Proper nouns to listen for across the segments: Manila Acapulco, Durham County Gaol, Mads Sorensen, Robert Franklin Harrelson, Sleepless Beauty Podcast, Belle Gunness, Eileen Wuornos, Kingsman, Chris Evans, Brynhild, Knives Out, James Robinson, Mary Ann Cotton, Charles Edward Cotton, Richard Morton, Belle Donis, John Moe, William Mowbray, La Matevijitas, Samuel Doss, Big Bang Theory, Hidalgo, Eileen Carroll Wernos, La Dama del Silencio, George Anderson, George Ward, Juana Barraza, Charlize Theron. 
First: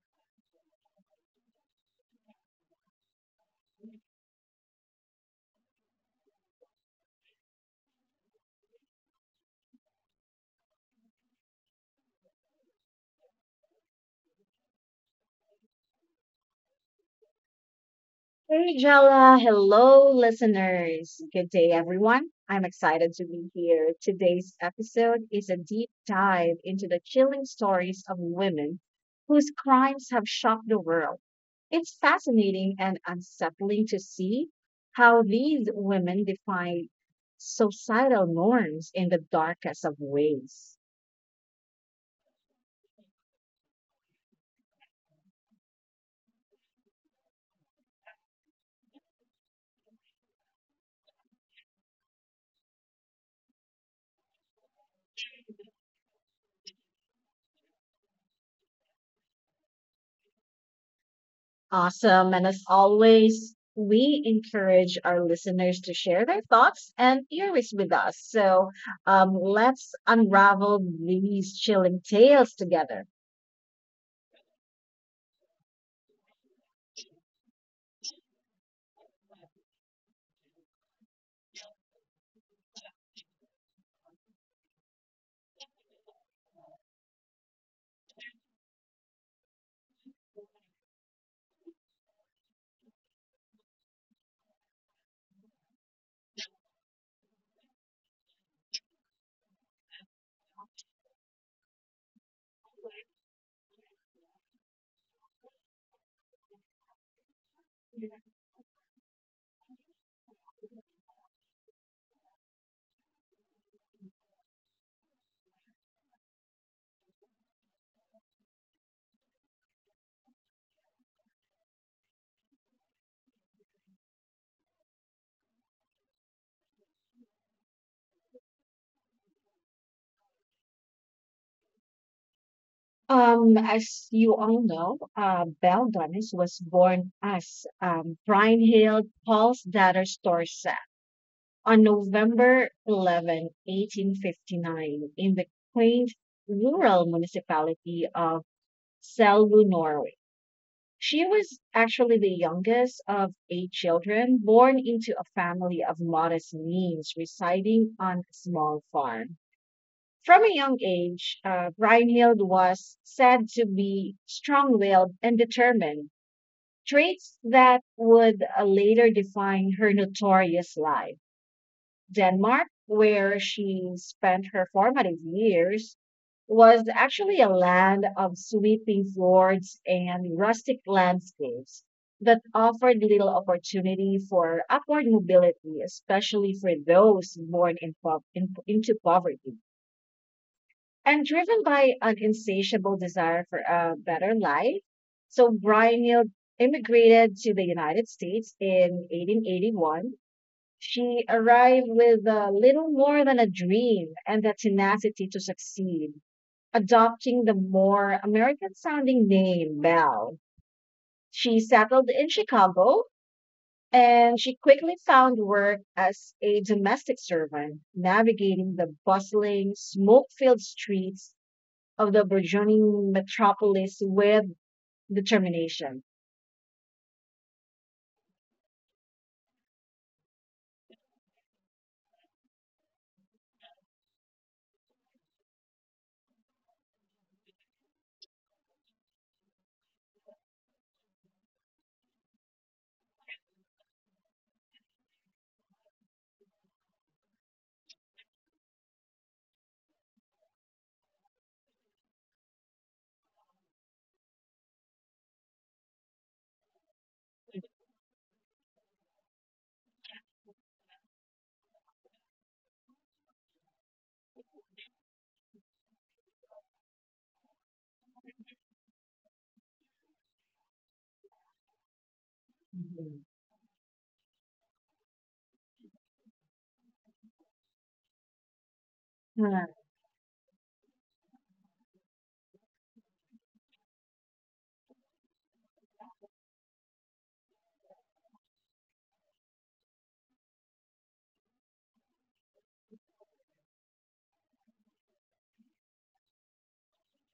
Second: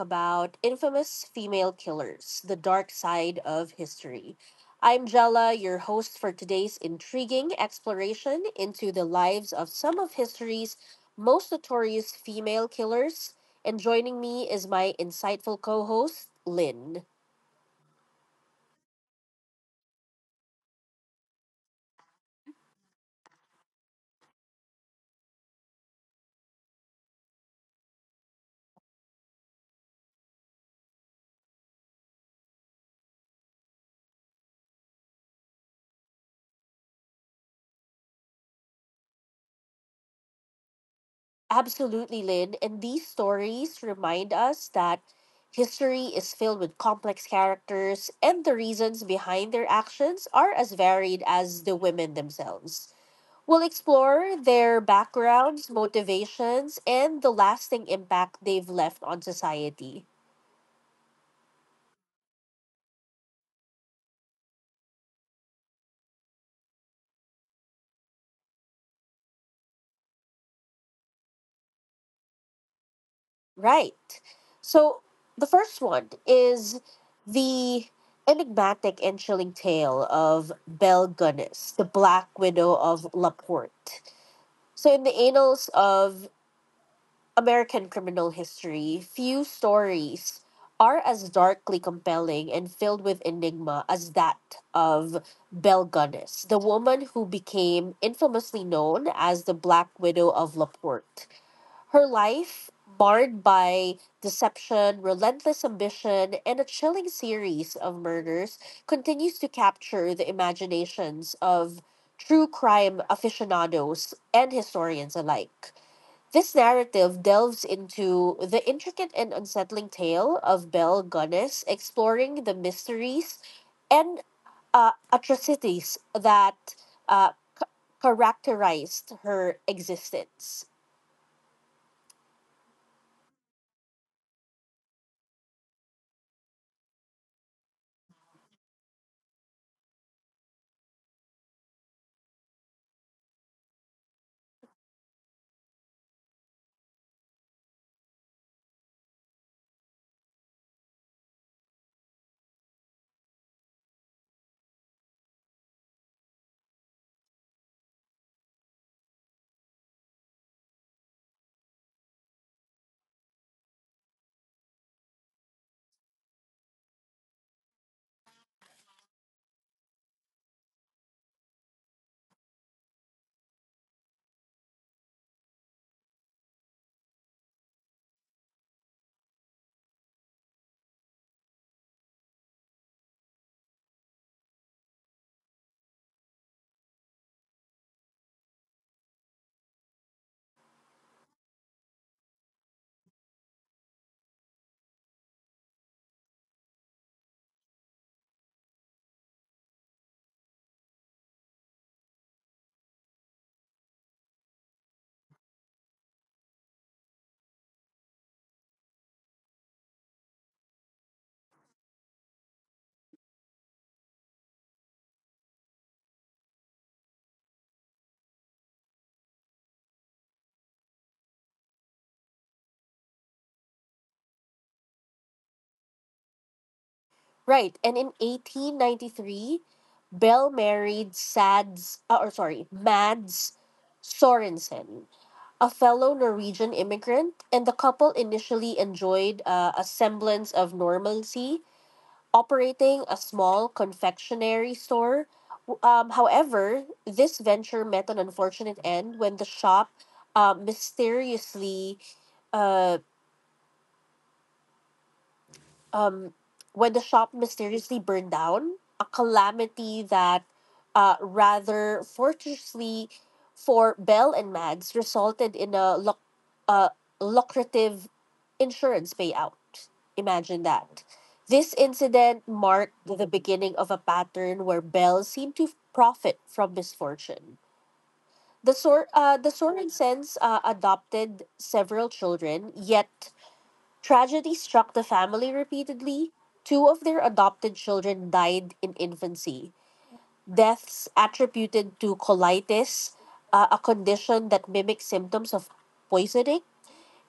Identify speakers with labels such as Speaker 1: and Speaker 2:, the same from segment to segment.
Speaker 1: about infamous female killers, the dark side of history. I'm Jala, your host for today's intriguing exploration into the lives of some of history's most notorious female killers. And joining me is my insightful co host, Lynn.
Speaker 2: Hey Jella, hello listeners. Good day everyone. I'm excited to be here. Today's episode is a deep dive into the chilling stories of women whose crimes have shocked the world. It's fascinating and unsettling to see how these women defy societal norms in the darkest of ways.
Speaker 1: Absolutely, Lynn. And these stories remind us that history is filled with complex characters, and the reasons behind their actions are as varied as the women themselves. We'll explore their backgrounds, motivations, and the lasting impact they've left on society.
Speaker 2: Awesome. And as always, we encourage our listeners to share their thoughts and theories with us. Let's unravel these chilling tales together.
Speaker 1: Right. So, the first one is the enigmatic and chilling tale of Belle Gunness, the Black Widow of Laporte. So, in the annals of American criminal history, few stories are as darkly compelling and filled with enigma as that of Belle Gunness, the woman who became infamously known as the Black Widow of LaPorte. Her life, marred by deception, relentless ambition, and a chilling series of murders, continues to capture the imaginations of true crime aficionados and historians alike. This narrative delves into the intricate and unsettling tale of Bel Gunness, exploring the mysteries and atrocities that uh, ca- characterized her existence.
Speaker 2: As you all know, Belle Donis was born as Brian Hill, Paul's daughter, Storsa, on November 11, 1859, in the quaint rural municipality of Selbu, Norway. She was actually the youngest of eight children born into a family of modest means residing on a small farm. From a young age, Brynhild was said to be strong willed and determined, traits that would later define her notorious life. Denmark, where she spent her formative years, was actually a land of sweeping fjords and rustic landscapes that offered little opportunity for upward mobility, especially for those born in into poverty. And driven by an insatiable desire for a better life, so Brynhild immigrated to the United States in 1881. She arrived with little more than a dream and the tenacity to succeed. Adopting the more American sounding name, Belle, she settled in Chicago, and she quickly found work as a domestic servant, navigating the bustling, smoke filled streets of the burgeoning metropolis with determination.
Speaker 1: Right, and in 1893, Bell married Sads, or sorry, Mads Sorensen, a fellow Norwegian immigrant, and the couple initially enjoyed a semblance of normalcy operating a small confectionery store. However, this venture met an unfortunate end when the shop mysteriously uh, um, when the shop mysteriously burned down, a calamity that rather fortuitously for Bell and Mads resulted in a lucrative insurance payout. Imagine that. This incident marked
Speaker 2: Mhm.
Speaker 1: the beginning of a pattern where Bell seemed to profit from misfortune. The Sorensen's adopted several children, yet tragedy struck the family repeatedly. Two of their adopted children died in infancy. Deaths attributed to colitis, a condition that mimics symptoms of poisoning.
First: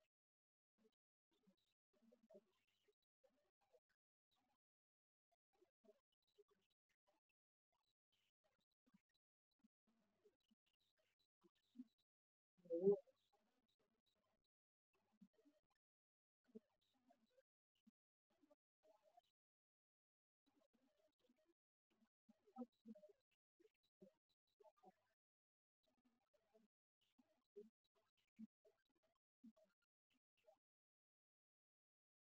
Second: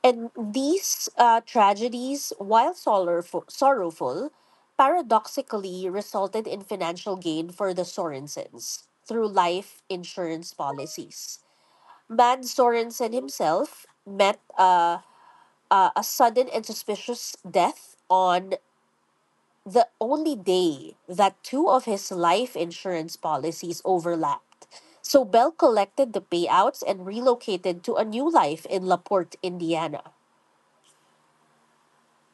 Speaker 1: And these tragedies, while sorrowful, paradoxically resulted in financial gain for the Sorensens through life insurance policies. Man Sorensen himself met a sudden and suspicious death on the only day that two of his life insurance policies overlapped. So Bell collected the payouts and relocated to a new life in LaPorte, Indiana.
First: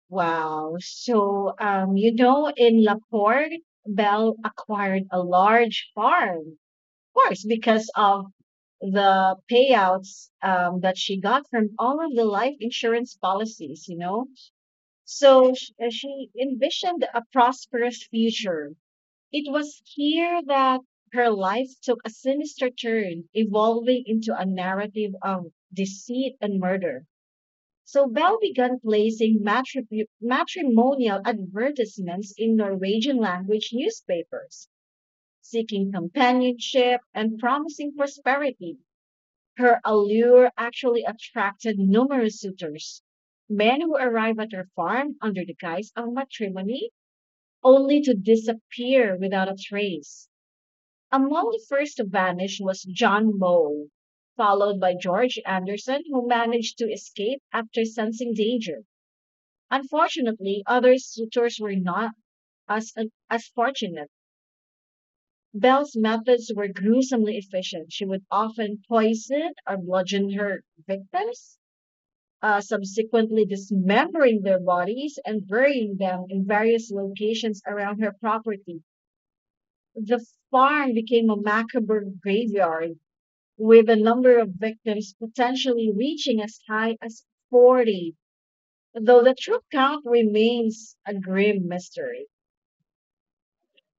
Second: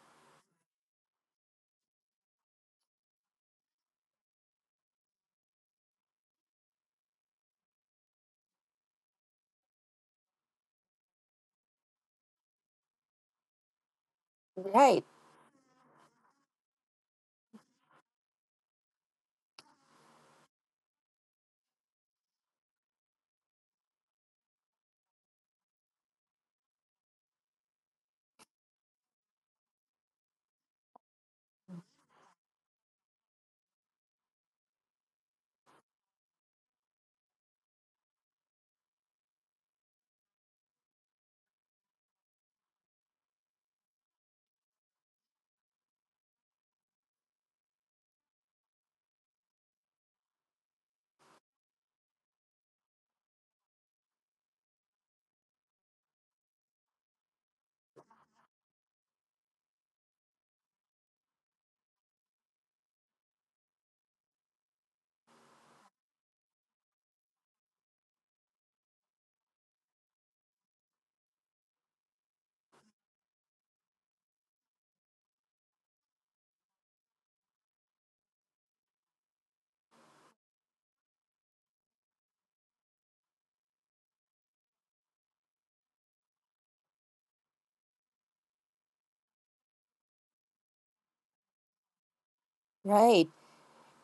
Speaker 2: Wow. You know, in Laporte, Bell acquired a large farm, of course, because of the payouts that she got from all of the life insurance policies, you know.
Speaker 1: Right,
Speaker 2: So she envisioned a prosperous future. It was here that her life took a sinister turn, evolving into a narrative of deceit and murder. So Bell began placing matrimonial advertisements in Norwegian language newspapers, seeking companionship and promising prosperity. Her allure actually attracted numerous suitors, men who arrived at her farm under the guise of matrimony, only to disappear without a trace. Among the first to vanish was John Moe, followed by George Anderson, who managed to escape after sensing danger. Unfortunately, other suitors were not as, as fortunate. Bell's methods were gruesomely efficient. She would often poison or bludgeon her victims, subsequently dismembering their bodies and burying them in various locations around her property. The farm became a macabre graveyard, with a number of victims potentially reaching as high as 40, though the true count remains a grim mystery.
Speaker 1: right.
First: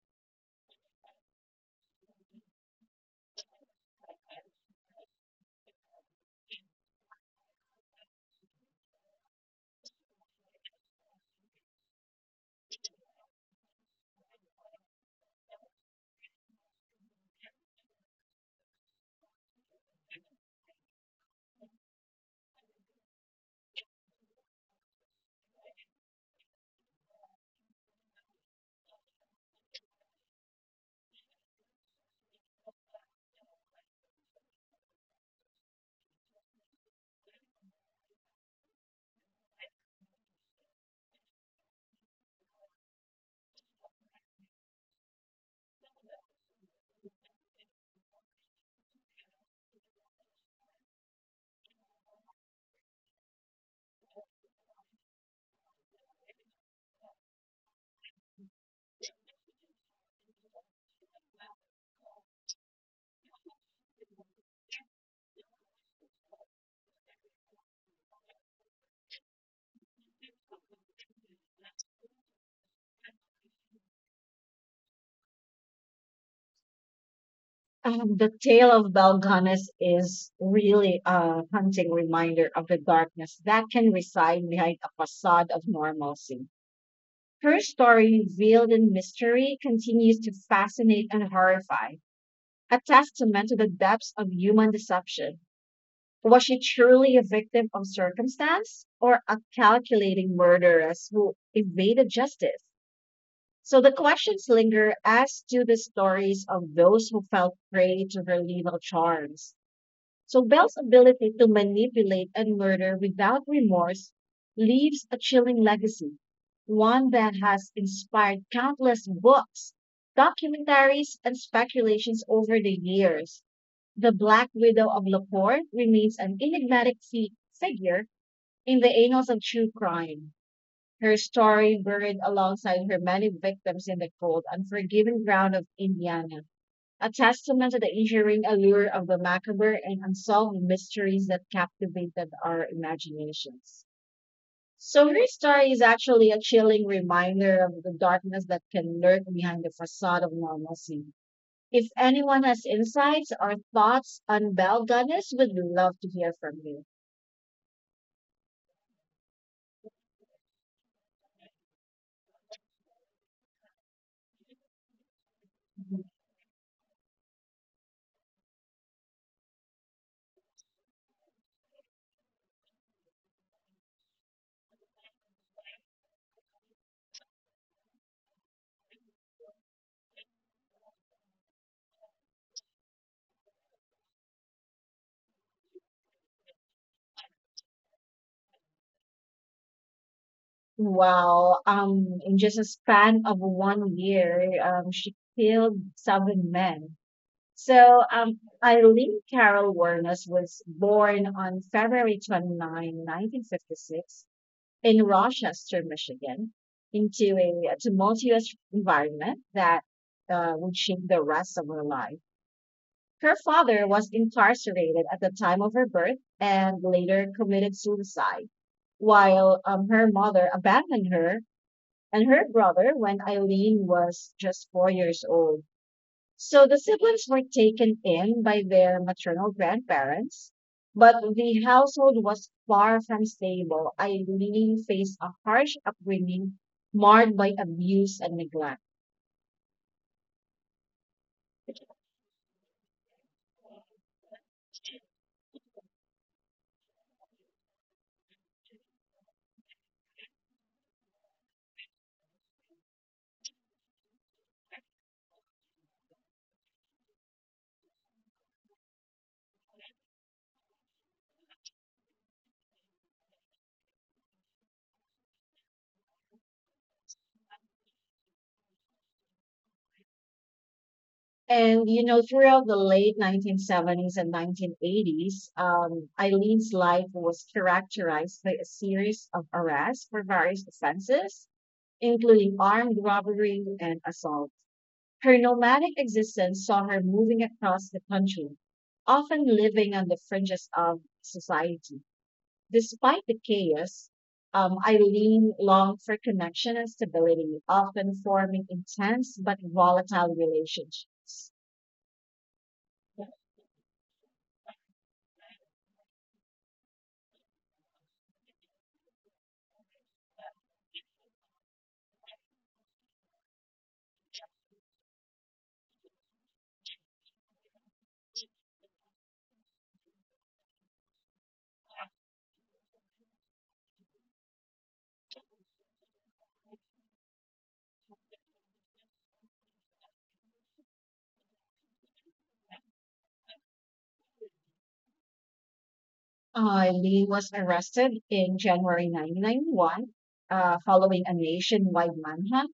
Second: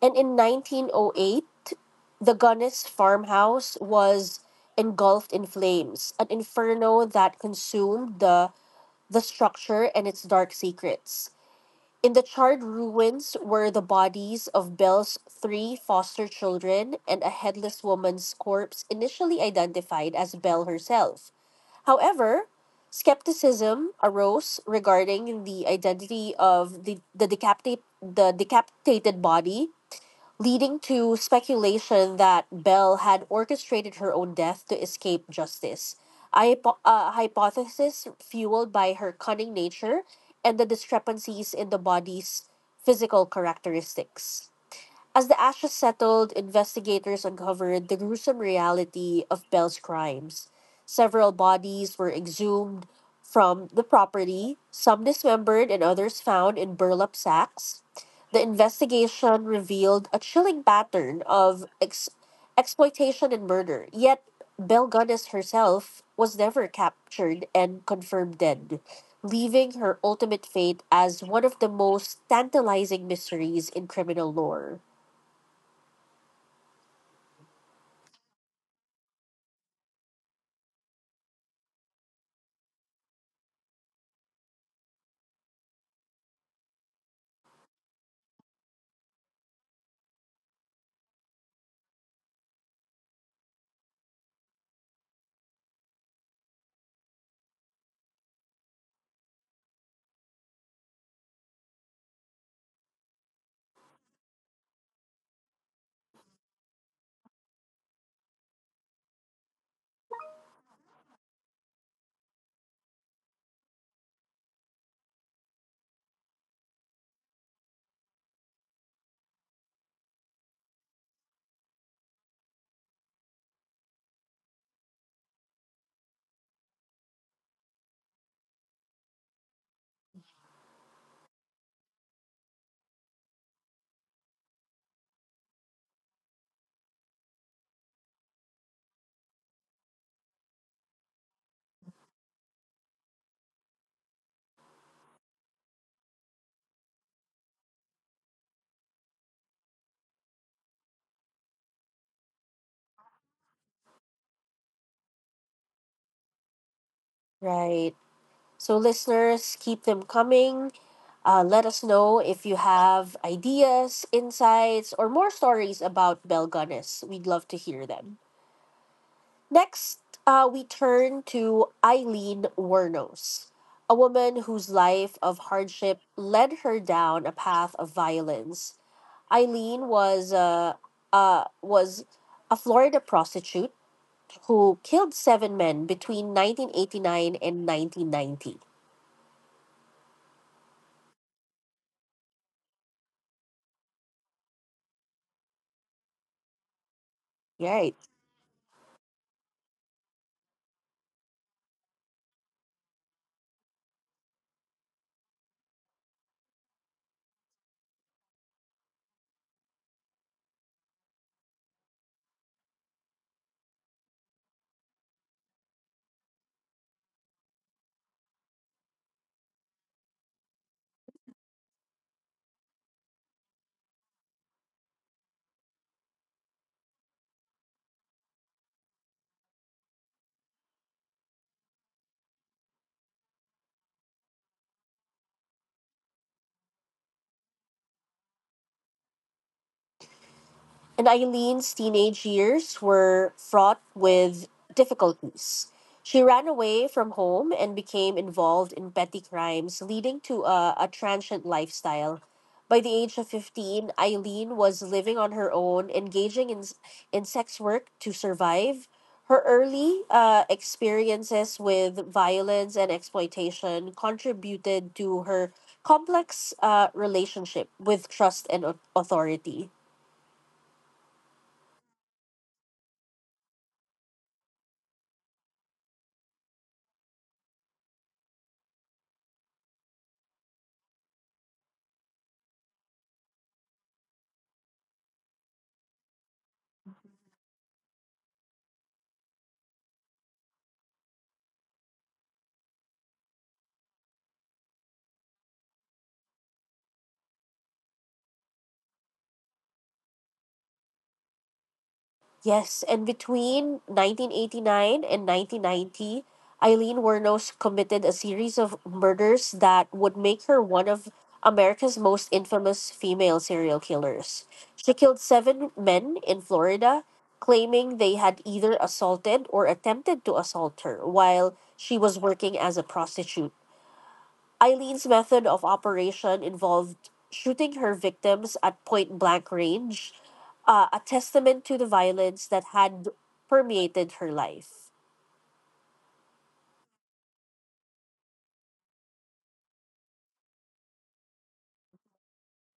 Speaker 1: And in 1908, the Gunness farmhouse was engulfed in flames, an inferno that consumed the structure and its dark secrets. In the charred ruins were the bodies of Bell's three foster children and a headless woman's corpse initially identified as Bell herself. However, skepticism arose regarding the identity of the decapitated body, leading to speculation that Bell had orchestrated her own death to escape justice. A hypothesis fueled by her cunning nature and the discrepancies in the body's physical characteristics. As the ashes settled, investigators uncovered the gruesome reality of Bell's crimes. Several bodies were exhumed from the property, some dismembered and others found in burlap sacks. The investigation revealed a chilling pattern of exploitation and murder, yet Bell Gunnis herself was never captured and confirmed dead, leaving her ultimate fate as one of the most tantalizing mysteries in criminal lore.
Speaker 2: The tale of Balganas is really a haunting reminder of the darkness that can reside behind a facade of normalcy. Her story, veiled in mystery, continues to fascinate and horrify, a testament to the depths of human deception. Was she truly a victim of circumstance or a calculating murderess who evaded justice? So the questions linger as to the stories of those who fell prey to her lethal charms. So Belle's ability to manipulate and murder without remorse leaves a chilling legacy, one that has inspired countless books, documentaries, and speculations over the years. The Black Widow of Laporte remains an enigmatic figure in the annals of true crime. Her story buried alongside her many victims in the cold, unforgiving ground of Indiana, a testament to the enduring allure of the macabre and unsolved mysteries that captivated our imaginations. So, your story is actually a chilling reminder of the darkness that can lurk behind the facade of normalcy. If anyone has insights or thoughts on Bell Gunners, we'd love to hear from you.
Speaker 1: Right. So, listeners, keep them coming. Let us know if you have ideas, insights, or more stories about Bell Gunness. We'd love to hear them. Next, we turn to Eileen Wernos, a woman whose life of hardship led her down a path of violence. Eileen was uh, was a Florida prostitute who killed seven men between 1989 and 1990.
Speaker 2: Wow, in just a span of one year, she killed seven men.
Speaker 1: Right.
Speaker 2: So, um, Eileen Carroll Wernos was born on February 29, 1956, in Rochester, Michigan, into a tumultuous environment that would shape the rest of her life. Her father was incarcerated at the time of her birth and later committed suicide, while her mother abandoned her and her brother when Eileen was just 4 years old, so the siblings were taken in by their maternal grandparents, but the household was far from stable. Eileen faced a harsh upbringing marred by abuse and neglect.
Speaker 1: And Eileen's teenage years were fraught with difficulties. She ran away from home and became involved in petty crimes, leading to a transient lifestyle. By the age of 15, Eileen was living on her own, engaging in sex work to survive. Her early experiences with violence and exploitation contributed to her complex relationship with trust and authority.
Speaker 2: And, you know, throughout the late 1970s and 1980s, Eileen's life was characterized by a series of arrests for various offenses, including armed robbery and assault. Her nomadic existence saw her moving across the country, often living on the fringes of society. Despite the chaos, Eileen longed for connection and stability, often forming intense but volatile relationships.
Speaker 1: Yes, and between 1989 and 1990, Eileen Wuornos committed a series of murders that would make her one of America's most infamous female serial killers. She killed seven men in Florida, claiming they had either assaulted or attempted to assault her while she was working as a prostitute. Eileen's method of operation involved shooting her victims at point blank range, a testament to the violence that had permeated her life.
Speaker 2: Eileen was arrested in January 1991, following a nationwide manhunt.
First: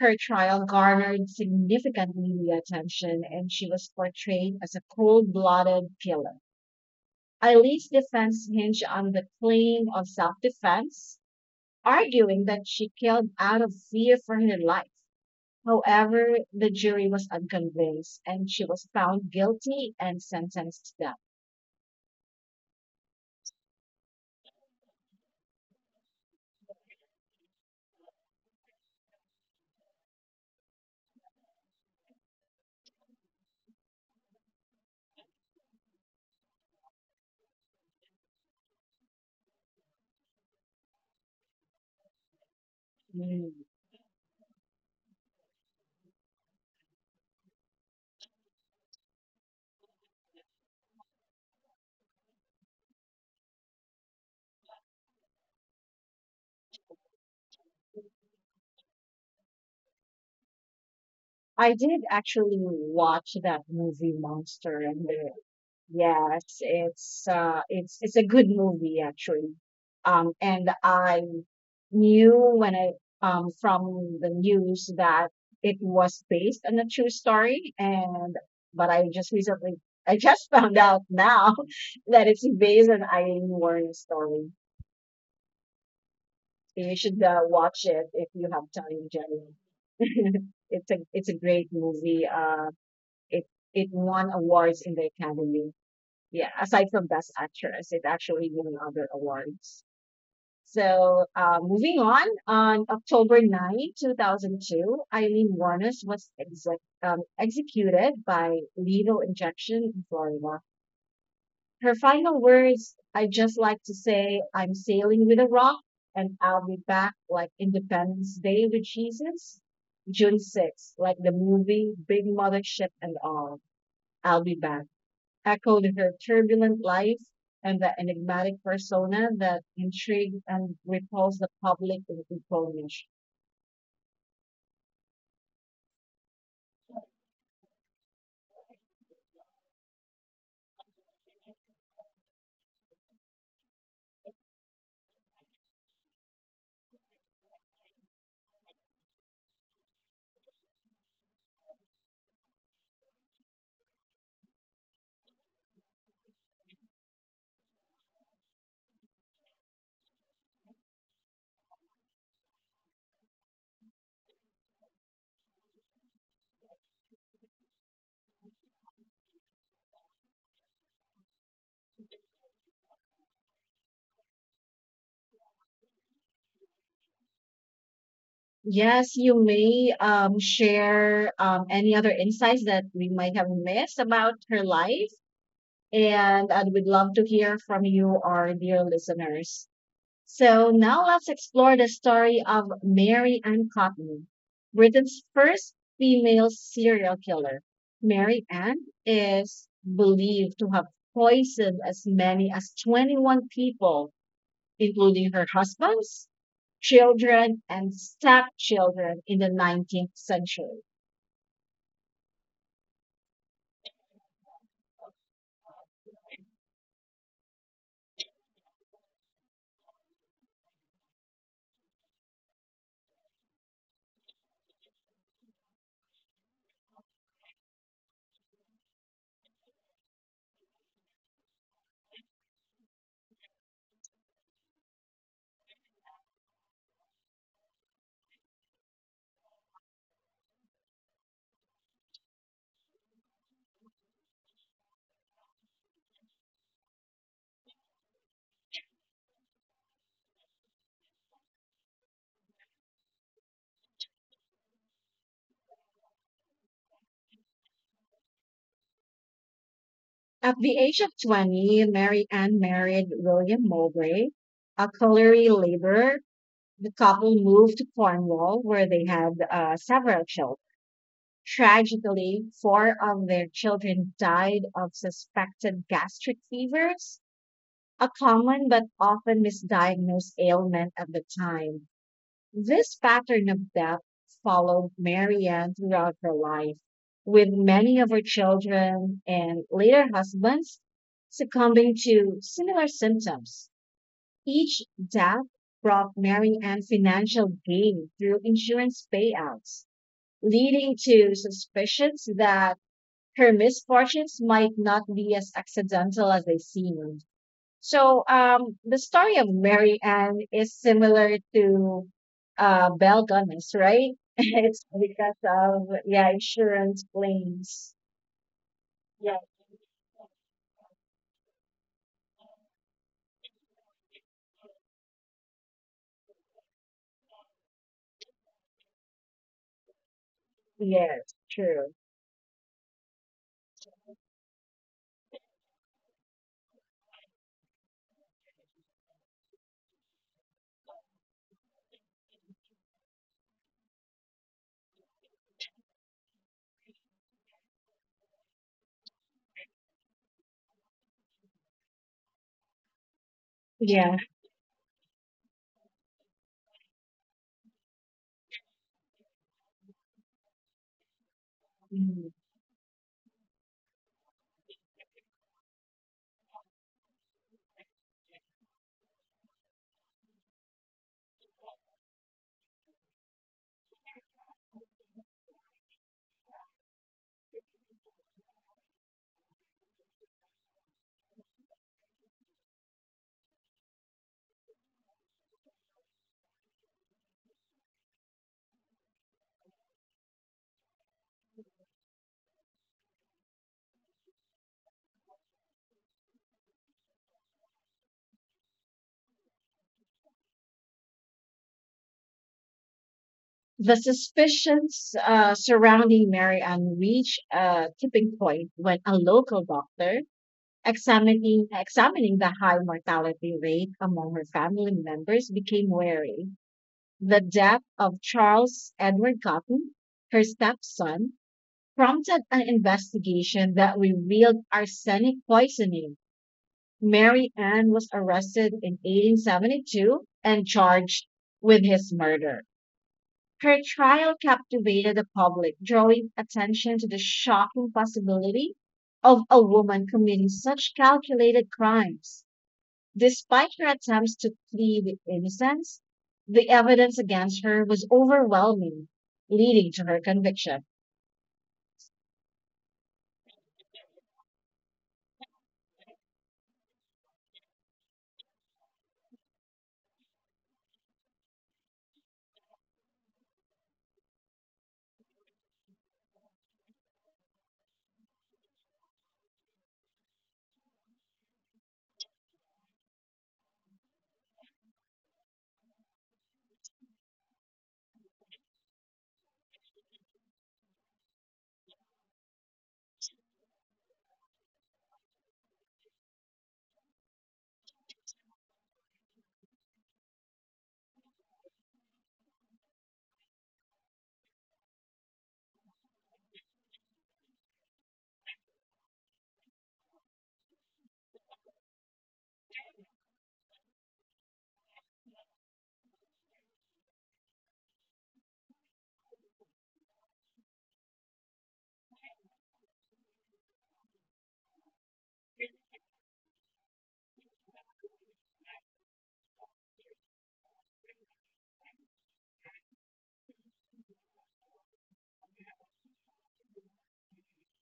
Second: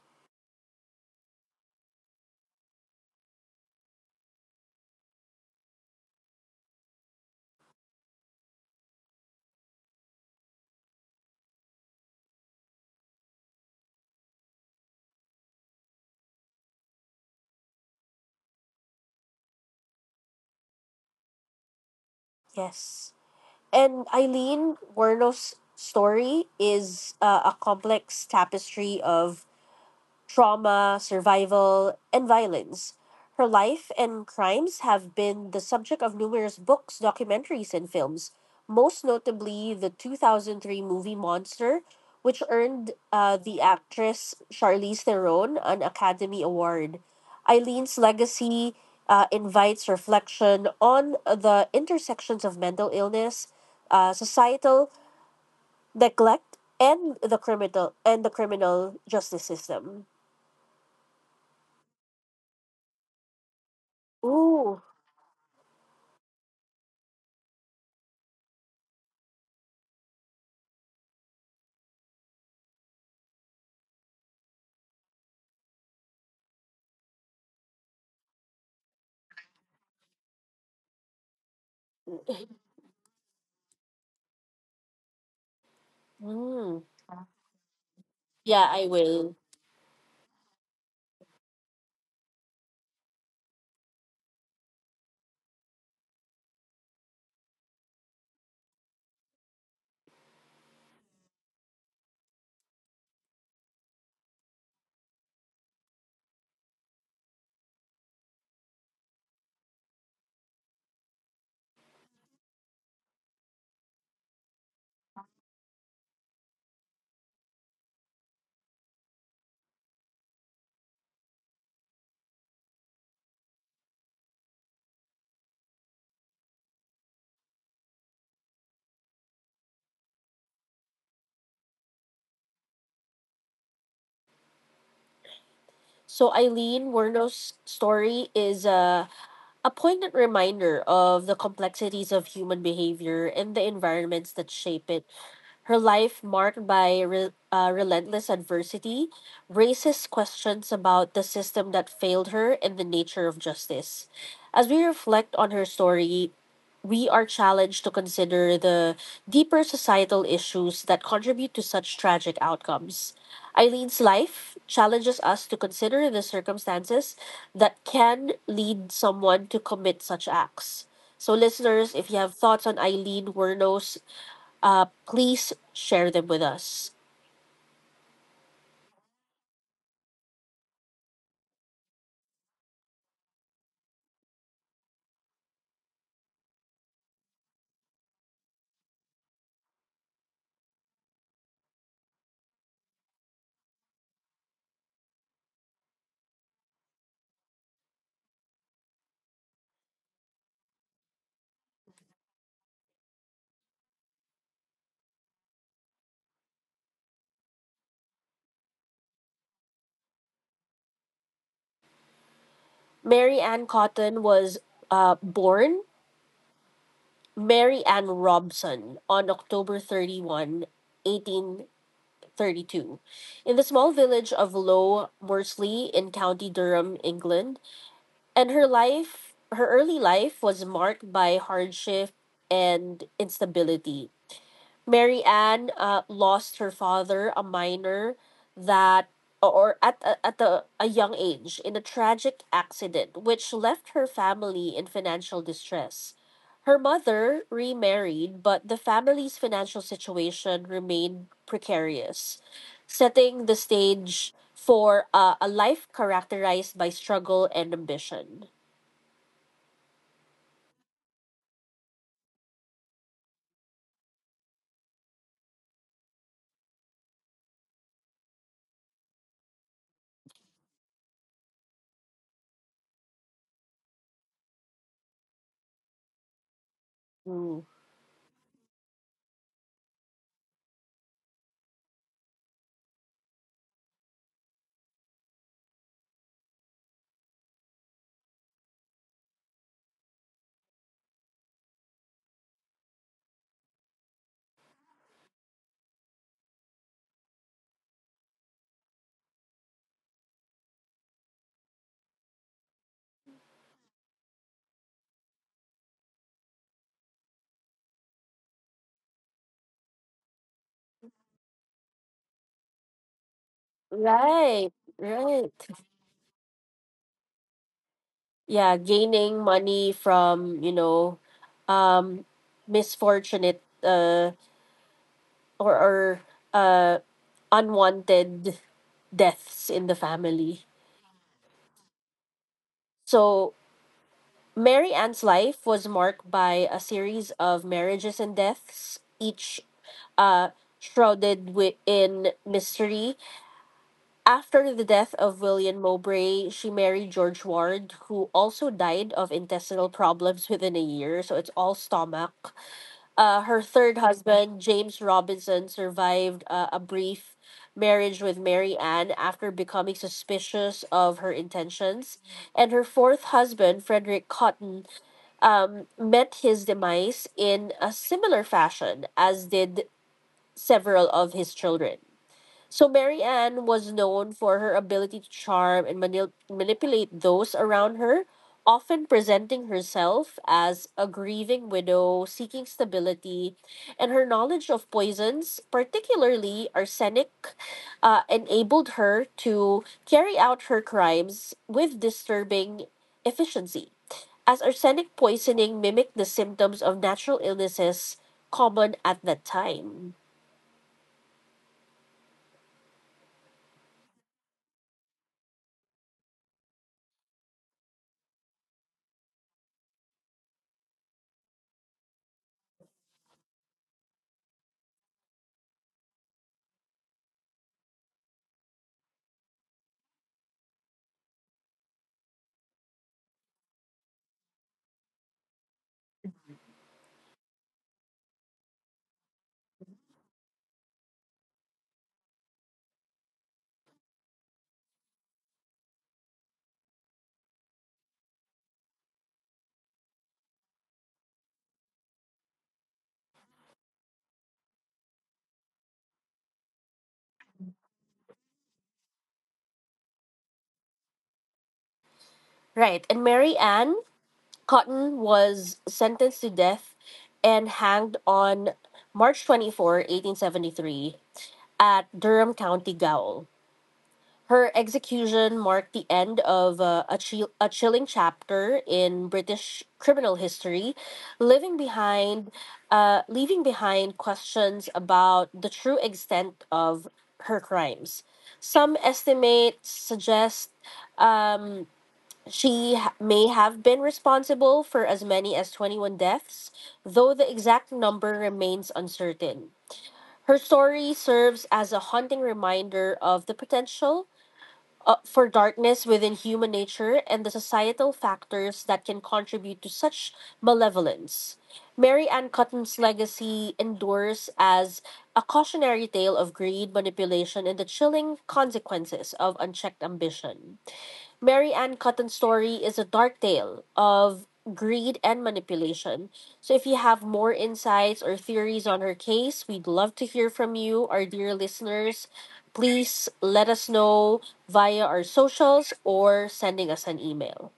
Speaker 2: Her trial garnered significant media attention and she was portrayed as a cold-blooded killer. Eileen's defense hinged on the claim of self-defense, arguing that she killed out of fear for her life. However, the jury was unconvinced and she was found guilty and sentenced to death.
Speaker 1: Yes. And Eileen Werno's story is a complex tapestry of trauma, survival, and violence. Her life and crimes have been the subject of numerous books, documentaries, and films, most notably the 2003 movie Monster, which earned
Speaker 2: Mm.
Speaker 1: the actress Charlize Theron an Academy Award. Eileen's legacy invites reflection on the intersections of mental illness, societal neglect, and the criminal justice system.
Speaker 2: I did actually watch that movie Monster
Speaker 1: Ooh.
Speaker 2: and the— Yes, it's a good movie actually. And I knew when I from the news that it was based on a true story, and but I just recently I just found out now that it's based on Eileen Warren's story. So
Speaker 1: Mm.
Speaker 2: you should watch it if you have
Speaker 1: Yeah, I
Speaker 2: time,
Speaker 1: will.
Speaker 2: Jenny. It's a great movie. It it won awards in the Academy, yeah, aside from Best Actress, it actually won other awards. So, moving on October 9, 2002, Eileen Warnes was executed by lethal injection in Florida. Her final words, I just like to say, I'm sailing with a rock and I'll be back like Independence Day with Jesus. June 6, like the movie, big mother ship and all. I'll be back, echoed her turbulent life and the enigmatic persona that intrigued and repulsed the public with equal measure.
Speaker 1: So Eileen Werno's story is a poignant reminder of the complexities of human behavior and the environments that shape it. Her life, marked by relentless adversity, raises questions about the system that failed her and the nature of justice. As we reflect on her story, we are challenged to consider the deeper societal issues that contribute to such tragic outcomes. Eileen's life challenges us to consider the circumstances that can lead someone to commit such acts. So, listeners, if you have thoughts on Eileen Wernos, please share them with us.
Speaker 2: Yes, you may share any other insights that we might have missed about her life, and we'd love to hear from you, our dear listeners. So now let's explore the story of Mary Ann Cotton, Britain's first female serial killer. Mary Ann is believed to have poisoned as many as 21 people, including her husbands, children, and stepchildren in the 19th century.
Speaker 1: Mary Ann Cotton was born Mary Ann Robson on October 31, 1832, in the small village of Low Morsley in County Durham, England. And her early life was marked by hardship and instability. Mary Ann lost her father, a minor, that or at a young age in a tragic accident which left her family in financial distress. Her mother remarried, but the family's financial situation remained precarious, setting the stage for a life characterized by struggle and ambition.
Speaker 2: At the age of 20, Mary Ann married William Mowbray, a colliery laborer. The couple moved to Cornwall, where they had several children. Tragically, four of their children died of suspected gastric fevers,
Speaker 1: Mm.
Speaker 2: a common but often misdiagnosed ailment at the time. This pattern of death followed Mary Ann throughout her life, with many of her children and later husbands succumbing to similar symptoms. Each death brought Mary Ann financial gain through insurance payouts, leading to suspicions that her misfortunes might not be as accidental as they seemed. So, the story of Mary Ann is similar to Belle Gunness, right?
Speaker 1: Right,
Speaker 2: It's because
Speaker 1: right.
Speaker 2: of, yeah, insurance claims.
Speaker 1: Yeah,
Speaker 2: Yes,
Speaker 1: gaining money from, you know, um misfortunate or uh unwanted deaths in the family.
Speaker 2: yes, true.
Speaker 1: So, Mary Ann's life was marked by a series of marriages and deaths, each uh shrouded in mystery. After the death of William Mowbray, she married George Ward, who also died of intestinal problems within a year. So it's all stomach. Her third
Speaker 2: Yeah.
Speaker 1: husband, James Robinson, survived a brief marriage with Mary Ann after becoming suspicious of her intentions.
Speaker 2: Mhm.
Speaker 1: And her fourth husband, Frederick Cotton, met his demise in a similar fashion, as did several of his children. So Mary Ann was known for her ability to charm and manipulate those around her, often presenting herself as a grieving widow seeking stability, and her knowledge of poisons, particularly arsenic, enabled her to carry out her crimes with disturbing efficiency, as arsenic poisoning mimicked the symptoms of natural illnesses common at that time.
Speaker 2: The suspicions surrounding Marianne reached a tipping point when a local doctor examining the high mortality rate among her family members became wary. The death of Charles Edward Cotton, her stepson, prompted an investigation that revealed arsenic poisoning. Mary Ann was arrested in 1872 and charged with his murder. Her trial captivated the public, drawing attention to the shocking possibility of a woman committing such calculated crimes. Despite her attempts to plead innocence, the evidence against her was overwhelming, leading to her conviction.
Speaker 1: Right, and Mary Ann Cotton was sentenced to death and hanged on March 24, 1873, at Durham County Gaol. Her execution marked the end of a chilling chapter in British criminal history, leaving behind, leaving behind questions about the true extent of her crimes. Some estimates suggest um, may have been responsible for as many as 21 deaths, though the exact number remains uncertain. Her story serves as a haunting reminder of the potential for darkness within human nature and the societal factors that can contribute to such malevolence. Mary Ann Cotton's legacy endures as a cautionary tale of greed, manipulation, and the chilling consequences of unchecked ambition. Mary Ann Cotton's story is a dark tale of greed and manipulation. So if you have more insights or theories on her case, we'd love to hear from you, our dear listeners. Please let us know via our socials or sending us an email.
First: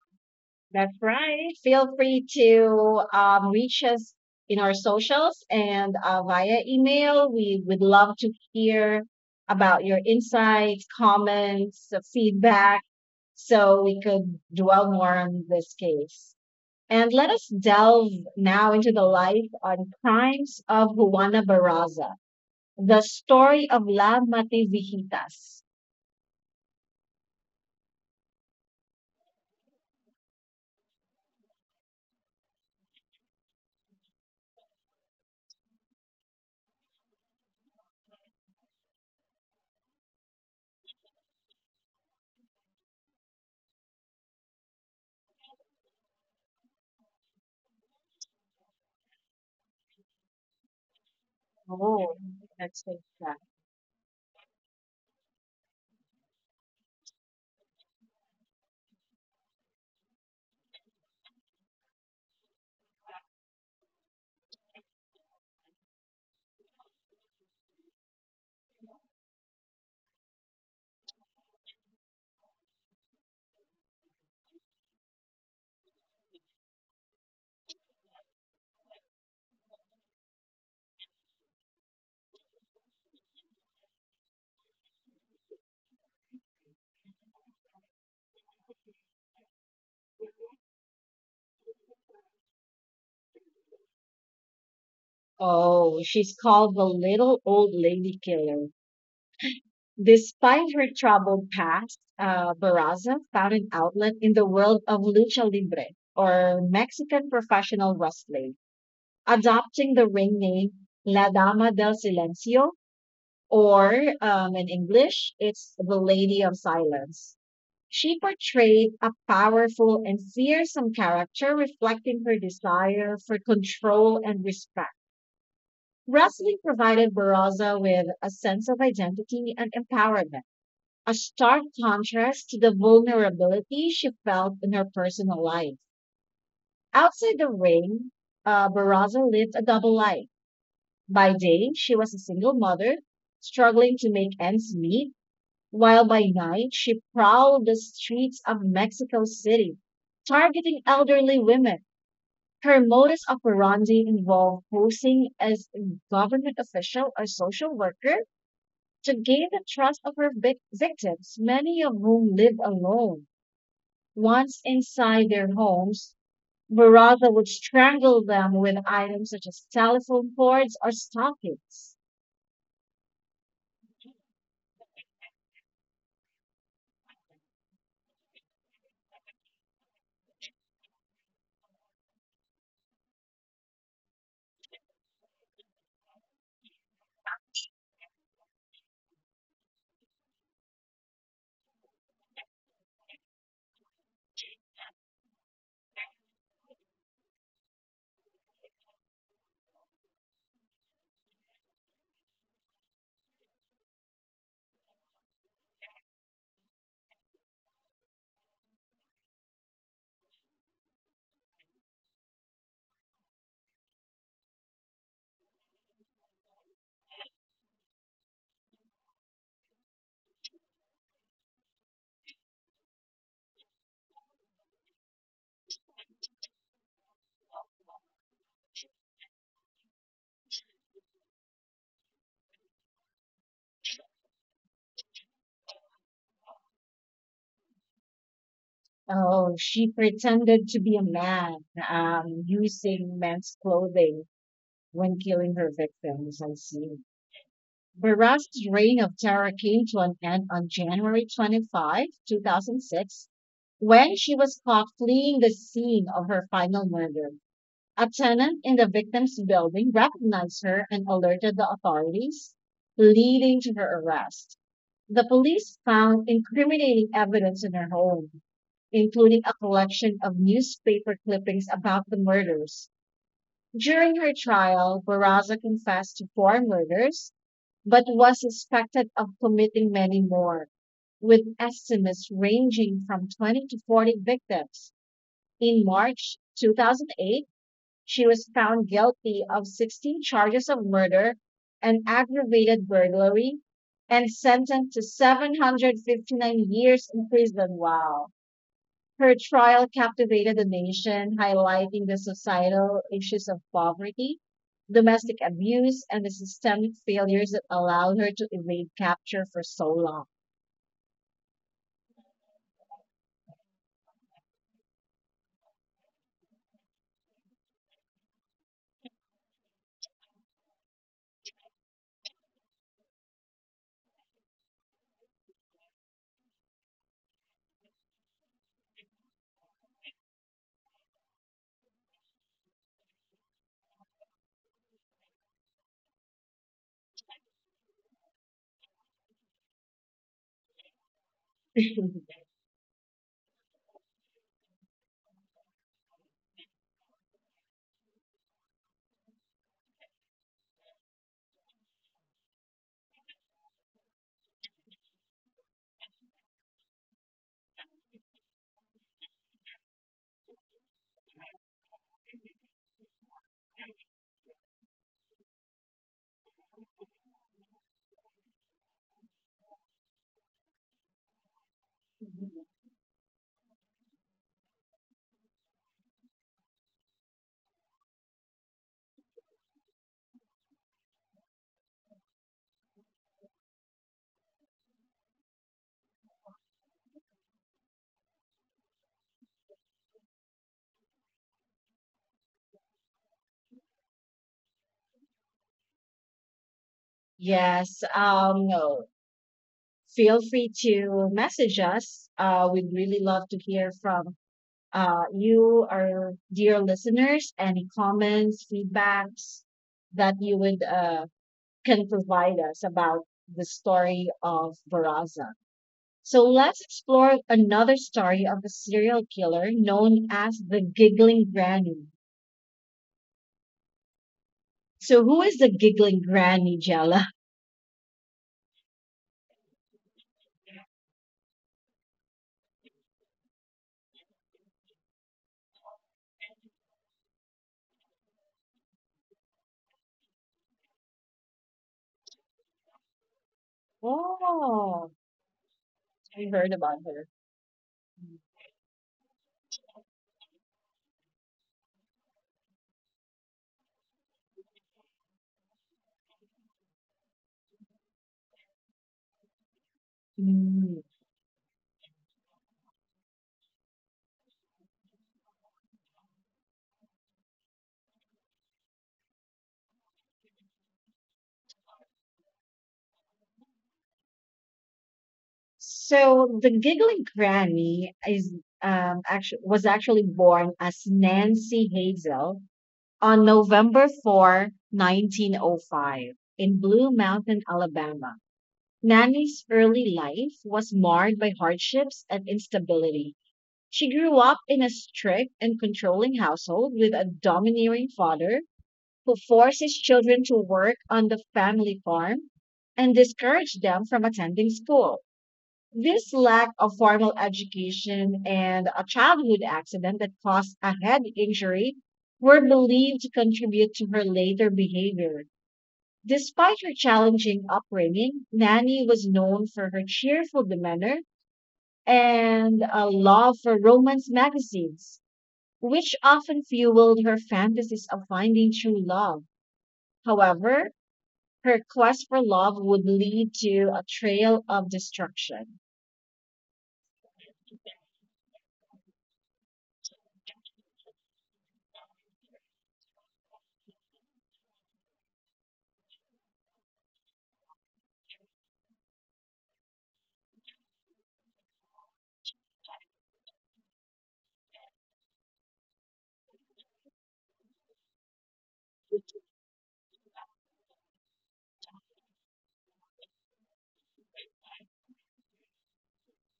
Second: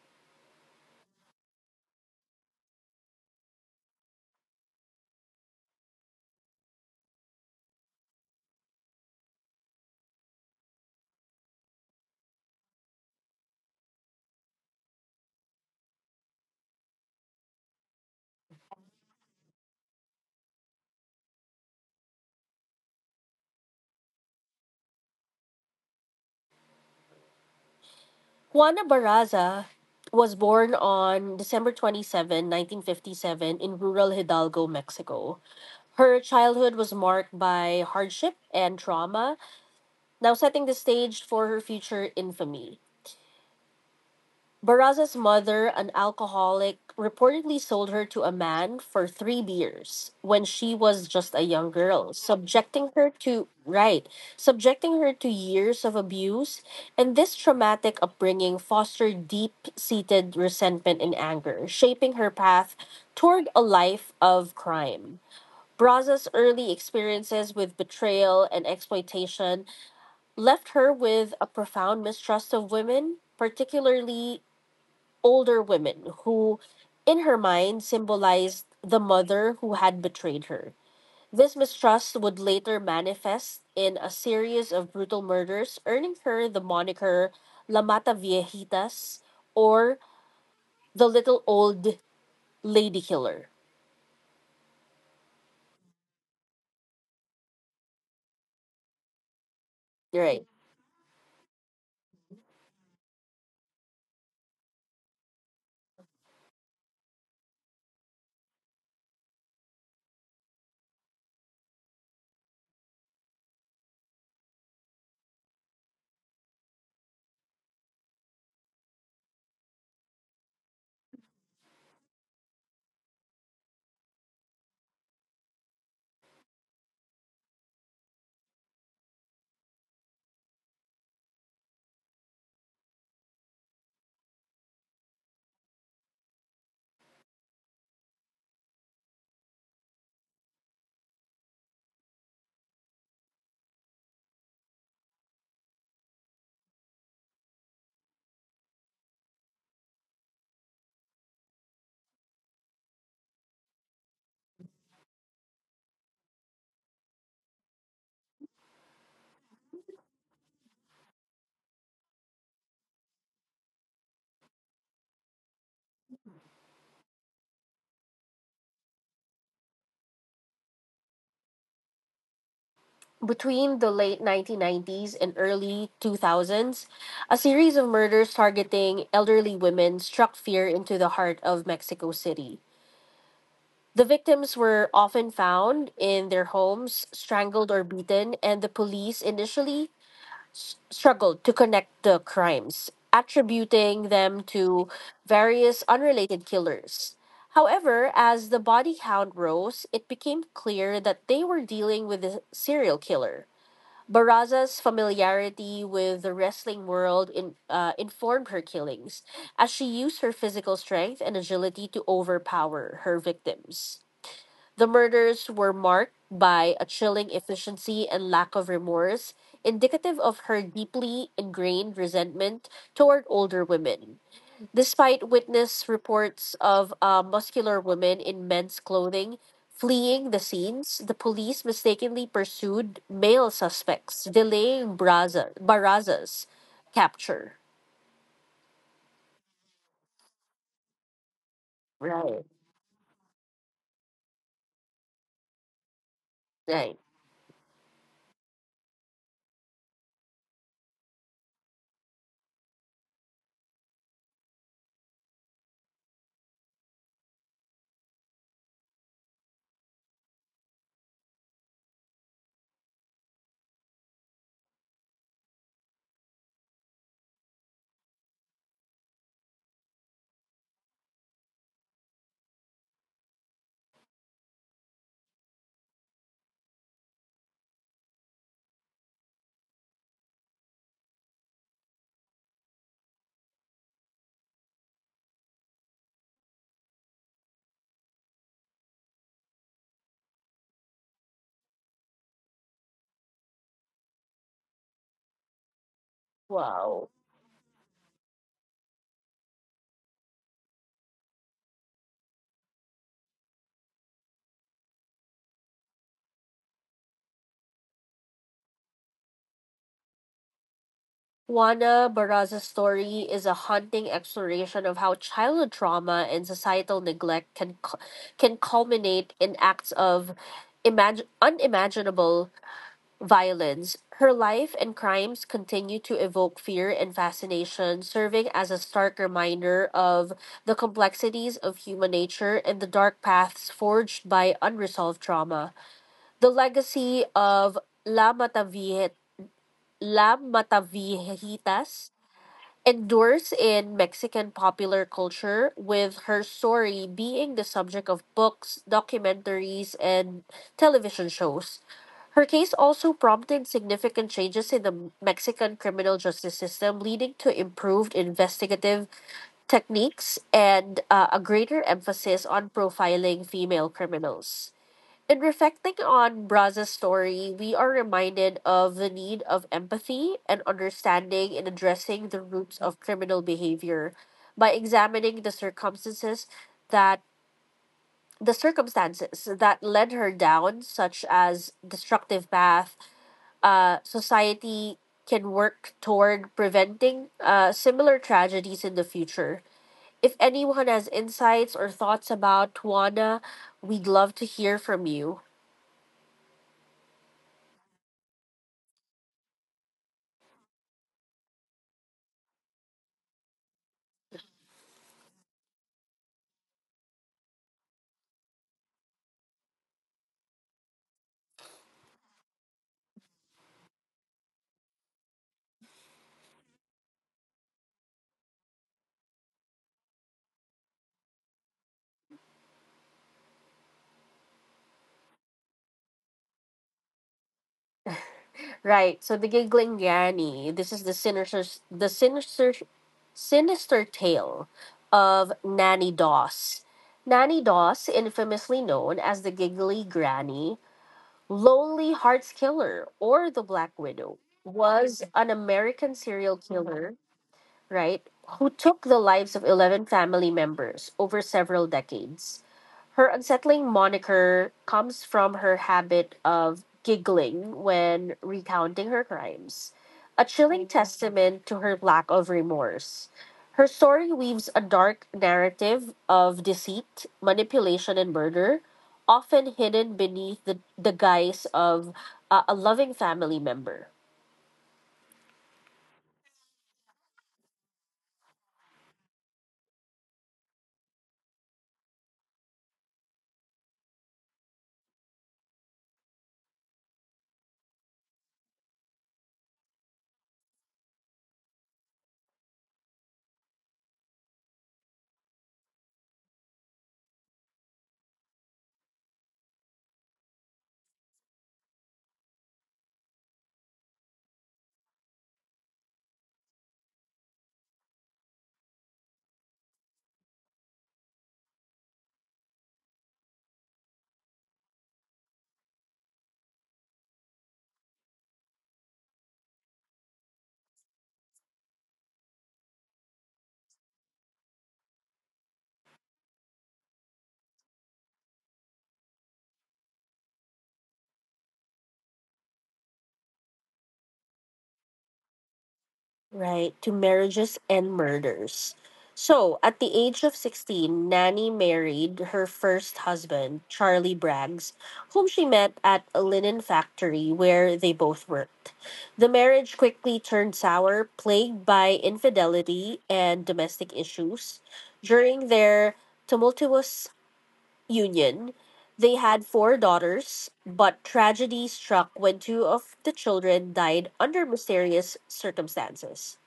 Speaker 2: That's right. Feel free to reach us in our socials and via email. We would love to hear about your insights, comments, feedback so we could dwell more on this case. And let us delve now into the life and crimes of Juana Barraza, the story of La Matevijitas.
Speaker 1: Juana Barraza was born on December 27, 1957, in rural Hidalgo, Mexico. Her childhood was marked by hardship and trauma, now setting the stage for her future infamy. Barraza's mother, an alcoholic, reportedly sold her to a man for three beers when she was just a young girl,
Speaker 2: Oh,
Speaker 1: subjecting
Speaker 2: that's like
Speaker 1: her
Speaker 2: that.
Speaker 1: to right, subjecting her to years of abuse, and this traumatic upbringing fostered deep-seated resentment and anger, shaping her path toward a life of crime. Barraza's early experiences with betrayal and exploitation left her with a profound mistrust of women, particularly older women, who, in her mind, symbolized the mother who had betrayed her. This mistrust would later manifest in a series of brutal murders, earning her the moniker La Mata Viejitas, or the Little Old Lady Killer.
Speaker 2: Oh, she's called the little old lady killer.
Speaker 1: Right.
Speaker 2: Despite her troubled past, Barraza found an outlet in the world of lucha libre, or Mexican professional wrestling, adopting the ring name La Dama del Silencio, or in English, it's The Lady of Silence. She portrayed a powerful and fearsome character reflecting her desire for control and respect. Wrestling provided Barraza with a sense of identity and empowerment, a stark contrast to the vulnerability she felt in her personal life. Outside the ring, Barraza lived a double life. By day, she was a single mother, struggling to make ends meet, while by night she prowled the streets of Mexico City, targeting elderly women. Her modus operandi involved posing as a government official or social worker to gain the trust of her victims, many of whom lived alone. Once inside their homes, Barraza would strangle them with items such as telephone cords or stockings.
Speaker 1: Between the late 1990s and early 2000s, a series of murders targeting elderly women struck fear into the heart of Mexico City. The victims were often found in their homes, strangled or beaten, and the police initially struggled to connect the crimes, attributing them to various unrelated killers. However, as the body count rose, it became clear that they were dealing with a serial killer. Barraza's familiarity with the wrestling world informed her killings, as she used her physical strength and agility to overpower her victims. The murders were marked by a chilling efficiency and lack of remorse, indicative of her deeply ingrained resentment toward older women. Despite witness reports of muscular women in men's clothing fleeing the scenes, the police mistakenly pursued male suspects, delaying Barraza's capture.
Speaker 2: Oh, she pretended to be a man,
Speaker 1: Right.
Speaker 2: using men's clothing when killing her victims. I
Speaker 1: Right.
Speaker 2: see. Baras's reign of terror came to an end on January 25, 2006, when she was caught fleeing the scene of her final murder. A tenant in the victim's building recognized her and alerted the authorities, leading to her arrest. The police found incriminating evidence in her home, including a collection of newspaper clippings about the murders. During her trial, Barraza confessed to 4 murders, but was suspected of committing many more, with estimates ranging from 20 to 40 victims. In March 2008, she was found guilty of 16 charges of murder and aggravated burglary and sentenced to 759 years
Speaker 1: Wow.
Speaker 2: in prison. Wow. Her trial captivated the nation, highlighting the societal issues of poverty, domestic abuse, and the systemic failures that allowed her to evade capture for so long.
Speaker 1: Juana Barraza's story is a haunting exploration of how childhood trauma and societal neglect can can culminate in acts of unimaginable violence. Her life and crimes continue to evoke fear and fascination, serving as a stark reminder of the complexities of human nature and the dark paths forged by unresolved trauma. The legacy of La Matavie- La Matavijitas endures in Mexican popular culture, with her story being the subject of books, documentaries, and television shows. Her case also prompted significant changes in the Mexican criminal justice system, leading to improved investigative techniques and a greater emphasis on profiling female criminals. In reflecting on Braz's story, we are reminded of the need of empathy and understanding in addressing the roots of criminal behavior. By examining that the circumstances that led her down such as destructive path, society can work toward preventing similar tragedies in the future. If anyone has insights or thoughts about Tuana, we'd love to hear from you.
Speaker 2: Yes, feel free to message us. We'd really love to hear from you, our dear listeners, any comments, feedbacks that you would can provide us about the story of Baraza. So let's explore another story of a serial killer known as the Giggling Granny. So, who is the Giggling Granny, Jella?
Speaker 1: Right. So the giggling Granny. This is the sinister tale of Nanny Doss. Nanny Doss, infamously known as the Giggly Granny, Lonely Hearts Killer, or the Black Widow,
Speaker 2: Oh,
Speaker 1: was an American
Speaker 2: I
Speaker 1: serial
Speaker 2: heard about
Speaker 1: killer,
Speaker 2: her.
Speaker 1: right, who took the lives of 11 family members over several decades. Her unsettling moniker comes from her habit of giggling when recounting her crimes, a chilling
Speaker 2: Mm.
Speaker 1: testament to her lack of remorse. Her story weaves a dark narrative of deceit, manipulation, and murder, often hidden beneath the guise of a loving family member.
Speaker 2: So, the Giggling Granny is actually was actually born as Nancy Hazel on November 4, 1905, in Blue Mountain, Alabama. Nanny's early life was marred by hardships and instability. She grew up in a strict and controlling household with a domineering father who forced his children to work on the family farm and discouraged them from attending school. This lack of formal education and a childhood accident that caused a head injury were believed to contribute to her later behavior. Despite her challenging upbringing, Nanny was known for her cheerful demeanor and a love for romance magazines which often fueled her fantasies of finding true love. However, her quest for love would lead to a trail of destruction.
Speaker 1: Right, to marriages and murders. So, at the age of 16, Nanny married her first husband, Charlie Braggs, whom she met at a linen factory where they both worked. The marriage quickly turned sour, plagued by infidelity and domestic issues. During their tumultuous union, they had four daughters, but tragedy struck when two of the children died under mysterious circumstances.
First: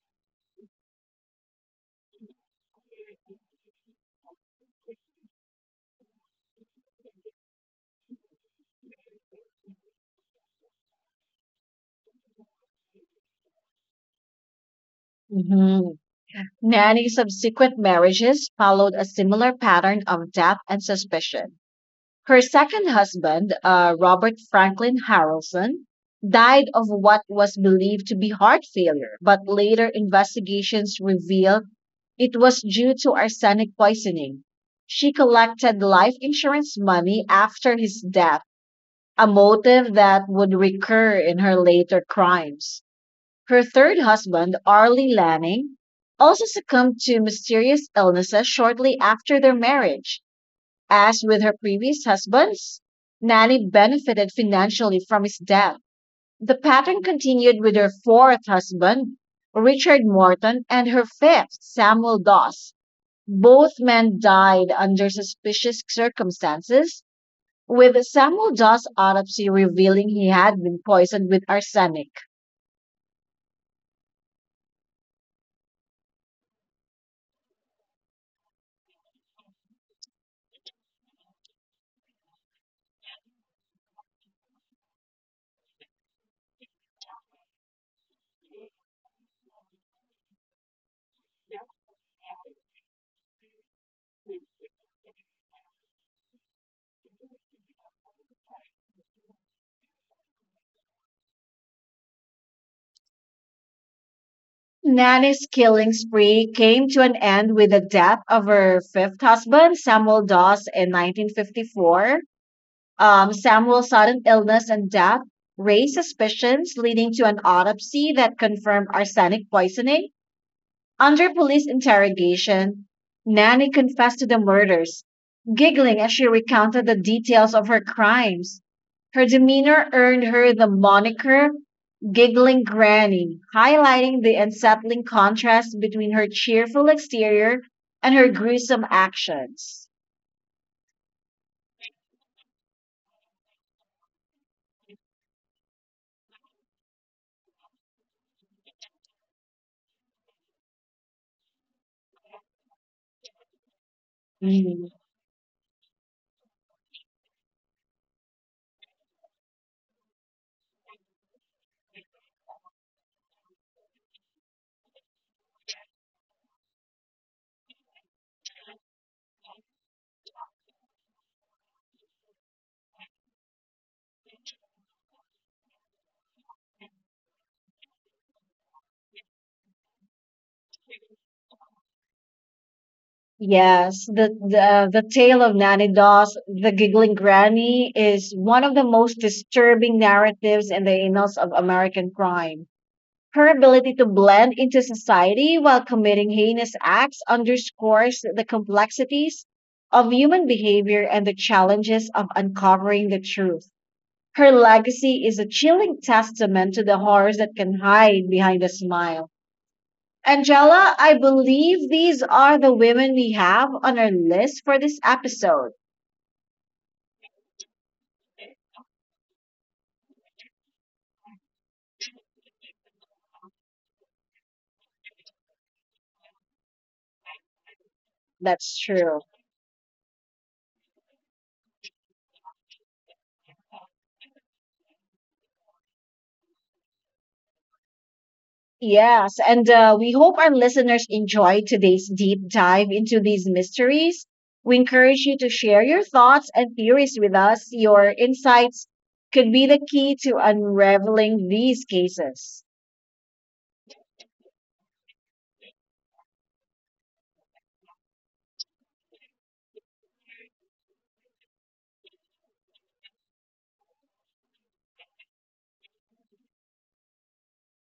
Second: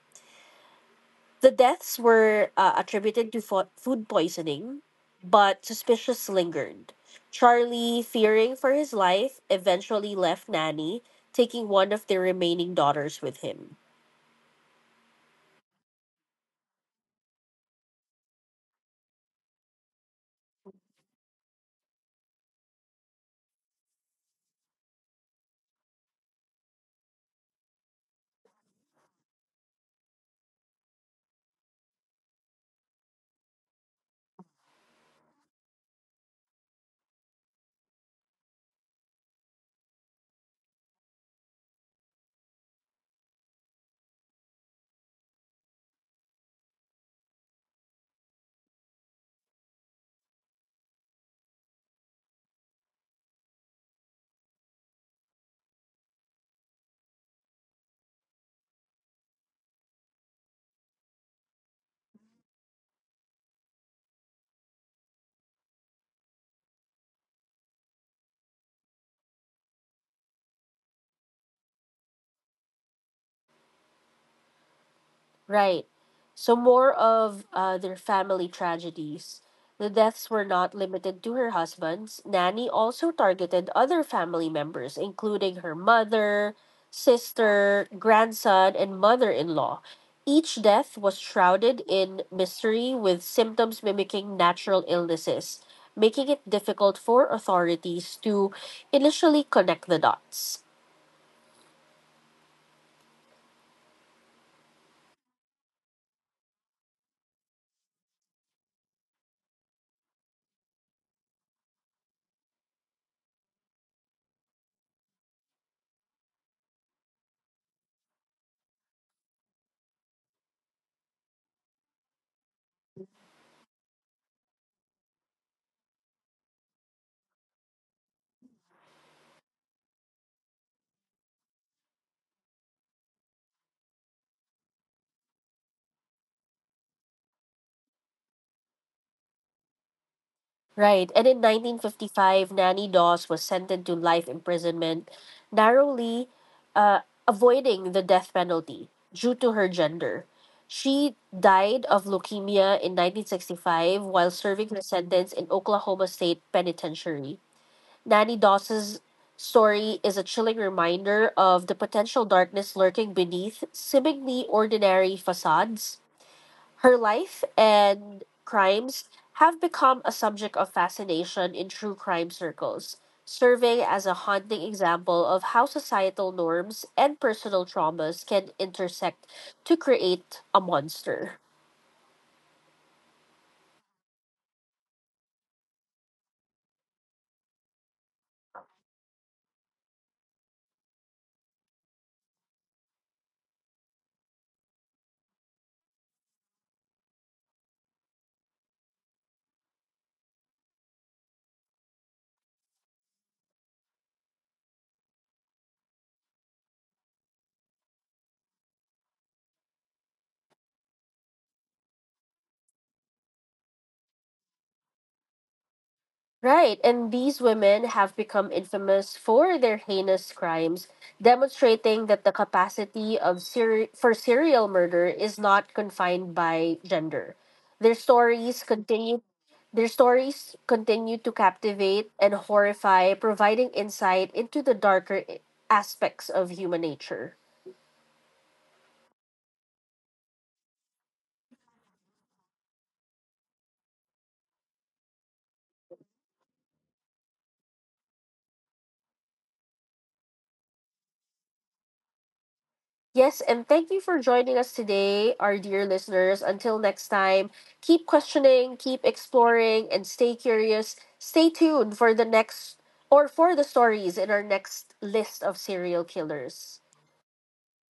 Speaker 1: The deaths were attributed to food poisoning, but suspicious lingered. Charlie, fearing for his life, eventually left Nanny, taking one of their remaining daughters with him.
Speaker 2: Mhm. Nanny's subsequent marriages followed a similar pattern of death and suspicion. Her second husband, Robert Franklin Harrelson, died of what was believed to be heart failure, but later investigations revealed it was due to arsenic poisoning. She collected life insurance money after his death, a motive that would recur in her later crimes. Her third husband, Arlie Lanning, also succumbed to mysterious illnesses shortly after their marriage. As with her previous husbands, Nanny benefited financially from his death. The pattern continued with her fourth husband, Richard Morton, and her fifth, Samuel Doss. Both men died under suspicious circumstances, with Samuel Doss' autopsy revealing he had been poisoned with arsenic.
Speaker 1: Right. So more of their family tragedies. The deaths were not limited to her husband's. Nanny also targeted other family members, including her mother, sister, grandson, and mother in law. Each death was shrouded in mystery with symptoms mimicking natural illnesses, making it difficult for authorities to initially connect the dots.
Speaker 2: Nanny's killing spree came to an end with the death of her fifth husband, Samuel Doss, in 1954. Samuel's sudden illness and death raised suspicions, leading to an autopsy that confirmed arsenic poisoning. Under police interrogation, Nanny confessed to the murders, giggling as she recounted the details of her crimes. Her demeanor earned her the moniker Giggling Granny, highlighting the unsettling contrast between her cheerful exterior and her gruesome actions.
Speaker 1: Right. And in 1955, Nanny Dawes was sentenced to life imprisonment, narrowly uh, avoiding the death penalty due to her gender. She died of leukemia in 1965 while serving her
Speaker 2: Mm-hmm.
Speaker 1: sentence in Oklahoma State Penitentiary. Nanny Dawes's story is a chilling reminder of the potential darkness lurking beneath seemingly ordinary facades. Her life and crimes have become a subject of fascination in true crime circles, serving as a haunting example of how societal norms and personal traumas can intersect to create a monster.
Speaker 2: Yes, the tale of Nanny Doss, the giggling granny, is one of the most disturbing narratives in the annals of American crime. Her ability to blend into society while committing heinous acts underscores the complexities of human behavior and the challenges of uncovering the truth. Her legacy is a chilling testament to the horrors that can hide behind a smile. Angela, I believe these are the women we have on our list for this episode.
Speaker 1: Right, and these women have become infamous for their heinous crimes, demonstrating that the capacity of for serial murder is not confined by gender. Their stories
Speaker 2: That's
Speaker 1: continue
Speaker 2: true.
Speaker 1: their stories continue to captivate and horrify, providing insight into the darker aspects of human nature.
Speaker 2: Yes, and we hope our listeners enjoyed today's deep dive into these mysteries. We encourage you to share your thoughts and theories with us. Your insights could be the key to unraveling these cases.
Speaker 1: Yes, and thank you for joining us today, our dear listeners. Until next time, keep questioning, keep exploring, and stay curious. Stay tuned for the next or for the stories in our next list of serial killers.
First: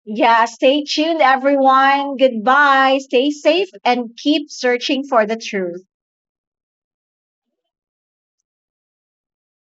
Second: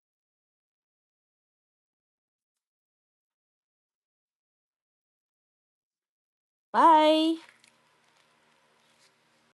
Speaker 2: Yeah, stay tuned, everyone. Goodbye. Stay safe and keep searching for the truth.
Speaker 1: Bye.